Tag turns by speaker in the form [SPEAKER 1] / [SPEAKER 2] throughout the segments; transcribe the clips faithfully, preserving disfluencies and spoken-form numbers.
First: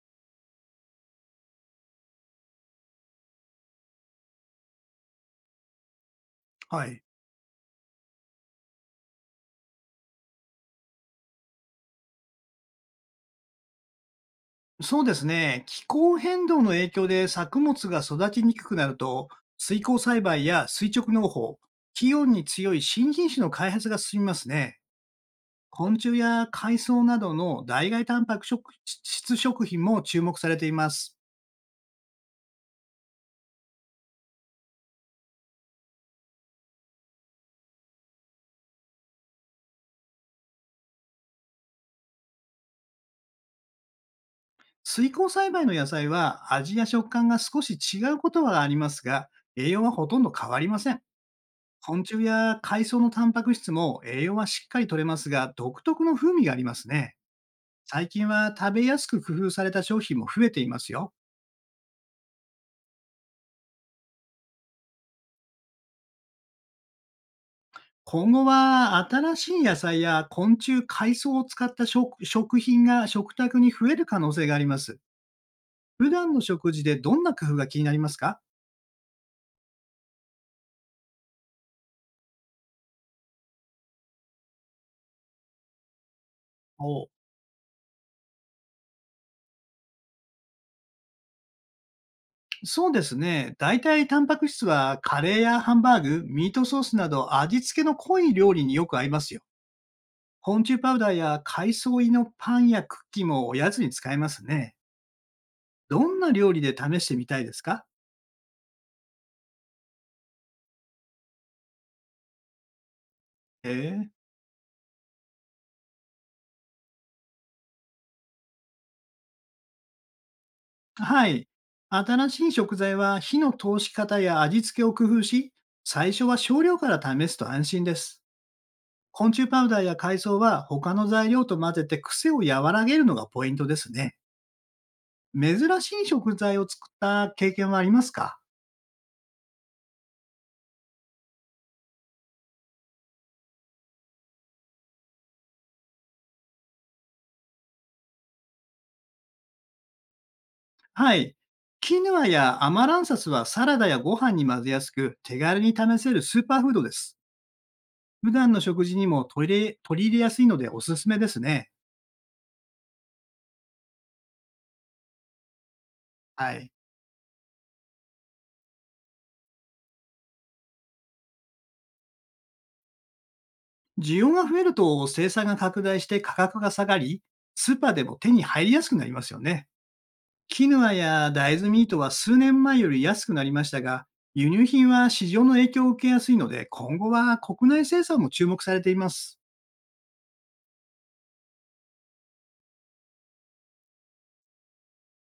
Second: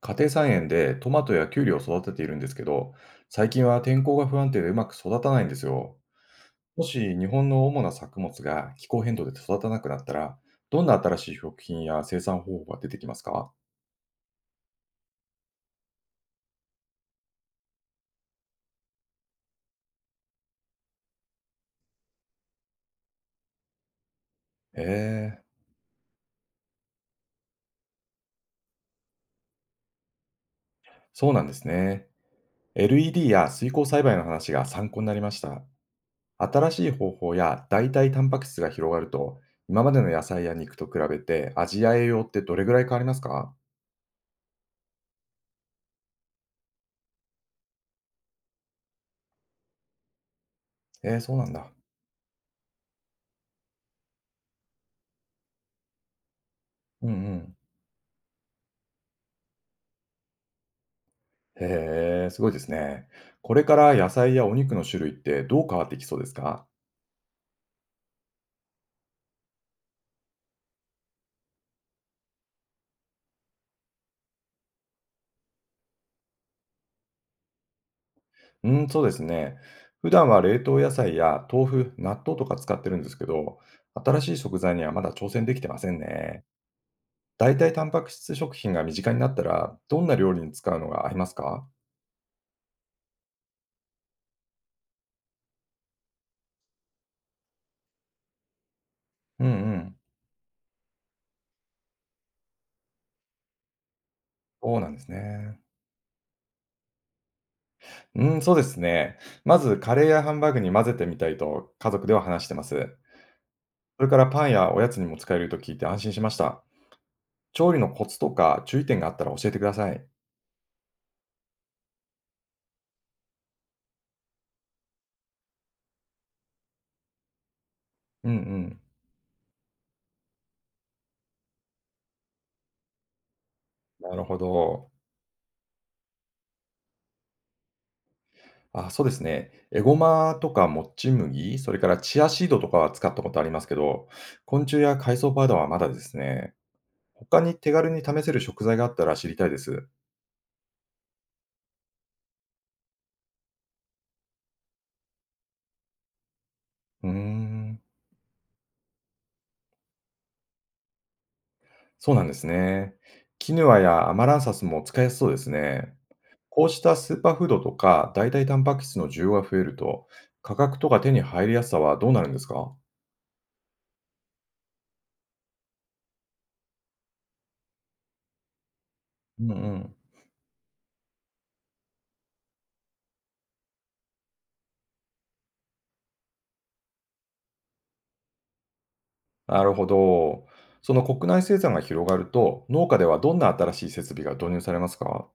[SPEAKER 1] 家庭菜園でトマトやキュウリを育てているんですけど、最近は天候が不安定でうまく育たないんですよ。
[SPEAKER 2] は
[SPEAKER 1] も
[SPEAKER 2] い。
[SPEAKER 1] し日本の主な作物が気候変動で育たなくなったら、どんな新しい食品や生産方法が出てきますか？
[SPEAKER 2] そうですね。気候変動の影響で作物が育ちにくくなると、水耕栽培や垂直農法、気温に強い新品種の開発が進みますね。
[SPEAKER 1] へえ、
[SPEAKER 2] 昆虫や海藻などの代替タンパク食質食品も注目されています。
[SPEAKER 1] そうなんですね。エルイーディー や水耕栽培の話が参考になりました。新しい方法や代替タンパク質が広がると、今までの野菜や肉と比べて味や栄養ってどれぐらい変わりますか？
[SPEAKER 2] 水耕栽培の野菜は味や食感が少し違うことはありますが、栄養はほとんど変わりません。
[SPEAKER 1] えー、そうなんだ。
[SPEAKER 2] 昆虫や海藻のタンパク質も栄養はしっかり取れますが、独特の風味があります
[SPEAKER 1] うんう
[SPEAKER 2] ね。
[SPEAKER 1] ん。
[SPEAKER 2] 最近は食べやすく工夫された商品も増えていますよ。
[SPEAKER 1] へえ、すごいですね。これから野菜やお肉の種類ってどう変わってきそうですか？
[SPEAKER 2] 今後は新しい野菜や昆虫、海藻を使った食食品が食卓に増える可能性があります。普段の食事でどんな工夫が気になりますか？
[SPEAKER 1] うん、そうですね。普段は冷凍野菜や豆腐、納豆とか使ってるんですけど、新しい食材にはまだ挑戦できてませんね。
[SPEAKER 2] お、
[SPEAKER 1] 代替タンパク質食品が身近になったら、どんな料理に使うのが合いますか？
[SPEAKER 2] そうですね。大体タンパク質はカレーやハンバーグ、ミートソースなど味付けの濃い料理によく合いますよ。
[SPEAKER 1] うんうん。
[SPEAKER 2] 昆虫パウダーや海藻入りのパンやクッキーもおやつに使えますね。
[SPEAKER 1] そうなんですね。
[SPEAKER 2] どんな料理で試してみたいですか？
[SPEAKER 1] うん、そうですね。まずカレーやハンバーグに混ぜてみたいと家族では話してます。
[SPEAKER 2] へ
[SPEAKER 1] そ
[SPEAKER 2] え。
[SPEAKER 1] れからパンやおやつにも使えると聞いて安心しました。調理のコツとか注意点があったら教えてください。
[SPEAKER 2] はい。新しい食材は火の通し方や味付けを工夫し、最初は少量から試すと安心です。
[SPEAKER 1] うんうん。
[SPEAKER 2] 昆虫パウダーや海藻は他の材料と混ぜて癖を和らげるのがポイントです
[SPEAKER 1] な
[SPEAKER 2] ね。
[SPEAKER 1] るほど。
[SPEAKER 2] 珍しい食材を作った経験はありますか？
[SPEAKER 1] あ、そうですね。エゴマとかもち麦、それからチアシードとかは使ったことありますけど、昆虫や海藻パウダーはまだですね。他に手軽に試せる食材があったら知りたいです。
[SPEAKER 2] はい。キヌアやアマランサスはサラダやご飯に混ぜやすく手軽に試せるスーパーフードで
[SPEAKER 1] うー
[SPEAKER 2] す。
[SPEAKER 1] ん、
[SPEAKER 2] 普段の食事にも取り入れ取り入れやすいのでおすすめですね。
[SPEAKER 1] そうなんですね。キヌアやアマランサスも使いやすそうですね。
[SPEAKER 2] は
[SPEAKER 1] こう
[SPEAKER 2] い。
[SPEAKER 1] したスーパーフードとか代替タンパク質の需要が増えると、価格とか手に入りやすさはどうなるんですか？
[SPEAKER 2] 需要が増えると生産が拡大して価格が下がり、スーパーでも手に入りやすくなりますよ
[SPEAKER 1] うんう
[SPEAKER 2] ね。
[SPEAKER 1] ん。
[SPEAKER 2] キヌアや大豆ミートは数年前より安くなりましたが、輸入品は市場の影響を受けやすいので、今後は国内生産も注目されています。
[SPEAKER 1] なるほど。その国内生産が広がると、農家ではどんな新しい設備が導入されますか？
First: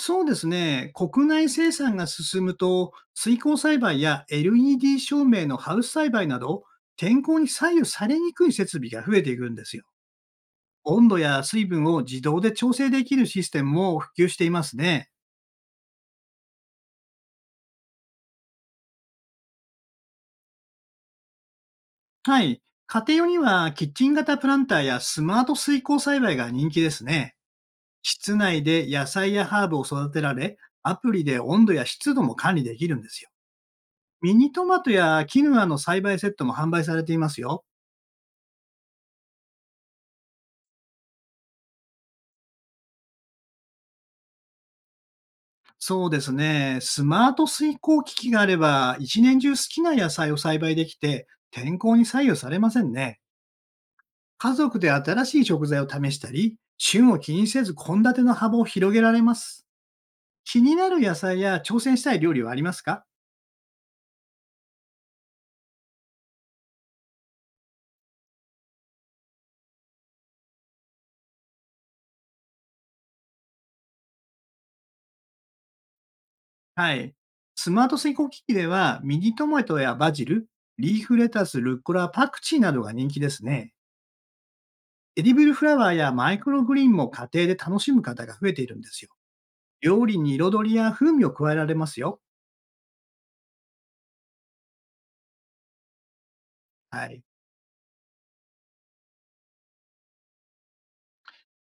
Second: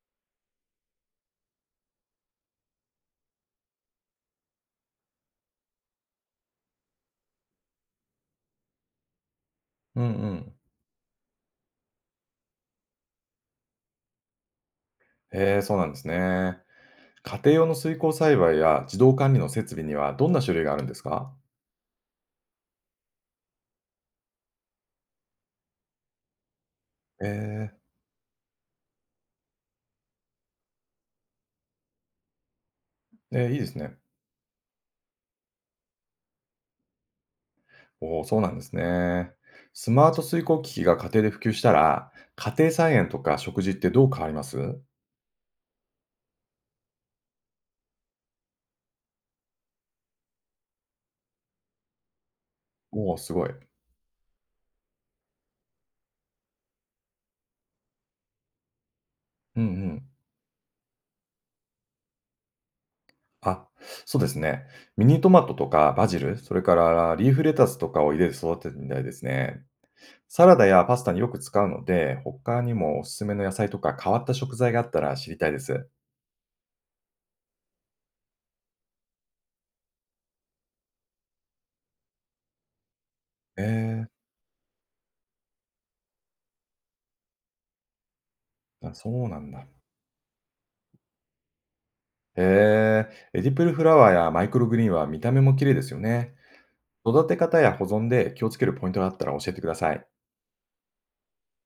[SPEAKER 2] そうですね。国内生産が進むと、水耕栽培や エルイーディー 照明のハウス栽培など、天候に左右されにくい設備が増えていくんですよ。
[SPEAKER 1] うんうん。
[SPEAKER 2] 温度や水分を自動で調整できるシステムも普及していますね。
[SPEAKER 1] へえ、そうなんですね。家庭用の水耕栽培や自動管理の設備にはどんな種類があるんですか？
[SPEAKER 2] はい。家庭用にはキッチン型プランターやスマート水耕栽培が人気ですね。
[SPEAKER 1] え
[SPEAKER 2] 室内で野菜やハーブを育てられ、アプリで温度や湿度も管理できるんですよ。
[SPEAKER 1] ー、えーいいですね。
[SPEAKER 2] ミニトマトやキヌアの栽培セットも販売されていますよ。
[SPEAKER 1] おお、そうなんですね。スマート水耕機器が家庭で普及したら、家庭菜園とか食事ってどう変わります？
[SPEAKER 2] そうですね。スマート水耕機器があれば、一年中好きな野菜を栽培できて、天候に左右されません
[SPEAKER 1] おおー、
[SPEAKER 2] ね。
[SPEAKER 1] すごい。
[SPEAKER 2] 家族で新しい食材を試したり、旬を気にせず献立の幅を広げられま
[SPEAKER 1] うん
[SPEAKER 2] す。
[SPEAKER 1] うん。
[SPEAKER 2] 気になる野菜や挑戦したい料理はありますか？
[SPEAKER 1] あ、そうですね。ミニトマトとかバジル、それからリーフレタスとかを家で育ててみたいですね。サラダやパスタによく使うので、他にもおすすめの野菜とか変わった食材があったら知りたいです。
[SPEAKER 2] はい。スマート水耕機器では、ミニトマトやバジル、リーフレタス、ルッコラ、パクチーなどが人気です
[SPEAKER 1] え
[SPEAKER 2] ね。
[SPEAKER 1] え、
[SPEAKER 2] エディブルフラワーやマイクログリーンも家庭で楽しむ方が増えているんで
[SPEAKER 1] あ、
[SPEAKER 2] す
[SPEAKER 1] そ
[SPEAKER 2] よ。
[SPEAKER 1] うなんだ。
[SPEAKER 2] 料理に彩りや風味を加えられますよ。
[SPEAKER 1] へえー、エディプルフラワーやマイクログリーンは見た目も綺麗ですよね。
[SPEAKER 2] はい。
[SPEAKER 1] 育て方や保存で気をつけるポイントがあったら教えてください。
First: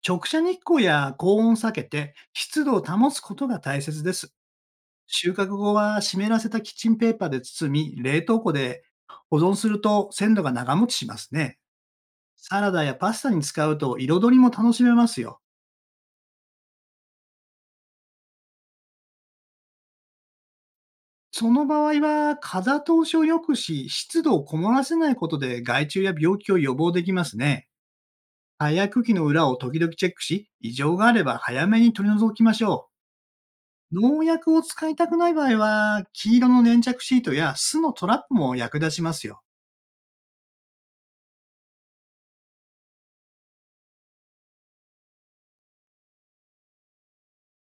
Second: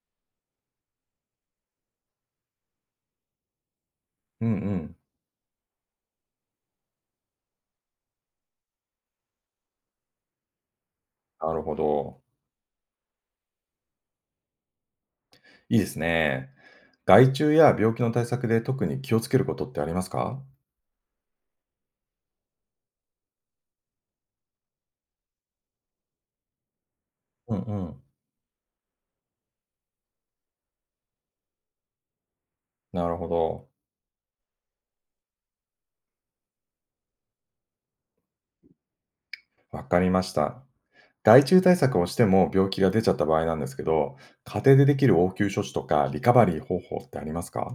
[SPEAKER 2] 直射日光や高温を避けて、湿度を保つことが大切です。
[SPEAKER 1] うんうん。
[SPEAKER 2] 収穫後は湿らせたキッチンペーパーで包み、冷凍庫で保存すると鮮度が長持ちします
[SPEAKER 1] な
[SPEAKER 2] ね。
[SPEAKER 1] るほど。
[SPEAKER 2] サラダやパスタに使うと彩りも楽しめますよ。
[SPEAKER 1] いいですね。害虫や病気の対策で特に気をつけることってありますか？
[SPEAKER 2] その場合は、風通しを良くし、湿度をこもらせないことで害虫や病気を予防できます
[SPEAKER 1] うん
[SPEAKER 2] ね。
[SPEAKER 1] うん。
[SPEAKER 2] 葉や茎の裏を時々チェックし、異常があれば早めに取り除きましょ
[SPEAKER 1] なるほど。
[SPEAKER 2] う。農薬を使いたくない場合は、黄色の粘着シートや巣のトラップも役立ちますよ。
[SPEAKER 1] わかりました。害虫対策をしても病気が出ちゃった場合なんですけど、家庭でできる応急処置とかリカバリー方法ってありますか？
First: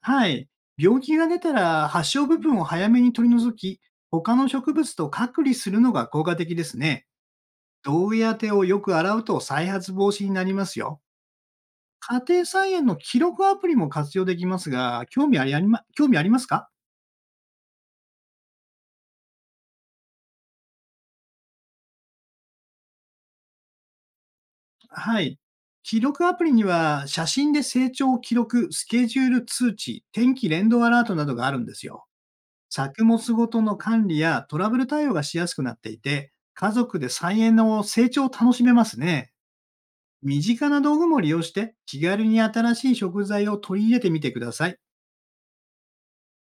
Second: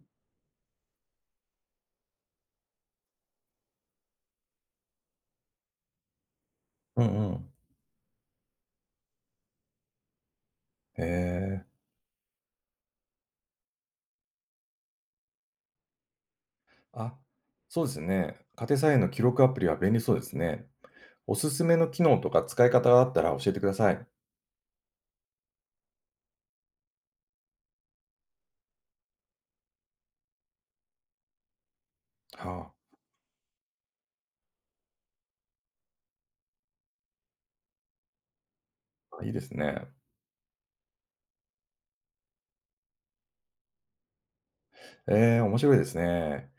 [SPEAKER 2] はい。病気が出たら発症部分を早めに取り除き、他の植物と隔離するのが効果的です
[SPEAKER 1] う
[SPEAKER 2] ね。
[SPEAKER 1] んうん。
[SPEAKER 2] 同意当てをよく洗うと再発防止になりますよ。
[SPEAKER 1] へえ。
[SPEAKER 2] 家庭菜園の記録アプリも活用できますが、興味ありありま興味ありますか？
[SPEAKER 1] あ、そうですね。家庭菜園の記録アプリは便利そうですね。おすすめの機能とか使い方があったら教えてください。
[SPEAKER 2] はい。記録アプリには写真で成長を記録、スケジュール通知、天気連動アラートなどがあるんですよ。
[SPEAKER 1] は
[SPEAKER 2] 作物ごとの管理やトラブル対応がしやすくなっていて、家族で菜園の成長を楽しめます
[SPEAKER 1] あ、い
[SPEAKER 2] ね。
[SPEAKER 1] いですね。
[SPEAKER 2] 身近な道具も利用して気軽に新しい食材を取り入れてみてください。
[SPEAKER 1] ええ、面白いですね。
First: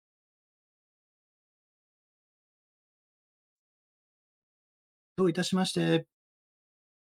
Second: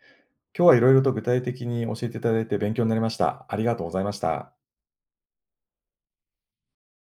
[SPEAKER 1] 今日はいろいろと具体的に教えていただいて勉強になりました。ありがとうございました。
[SPEAKER 2] どういたしまして。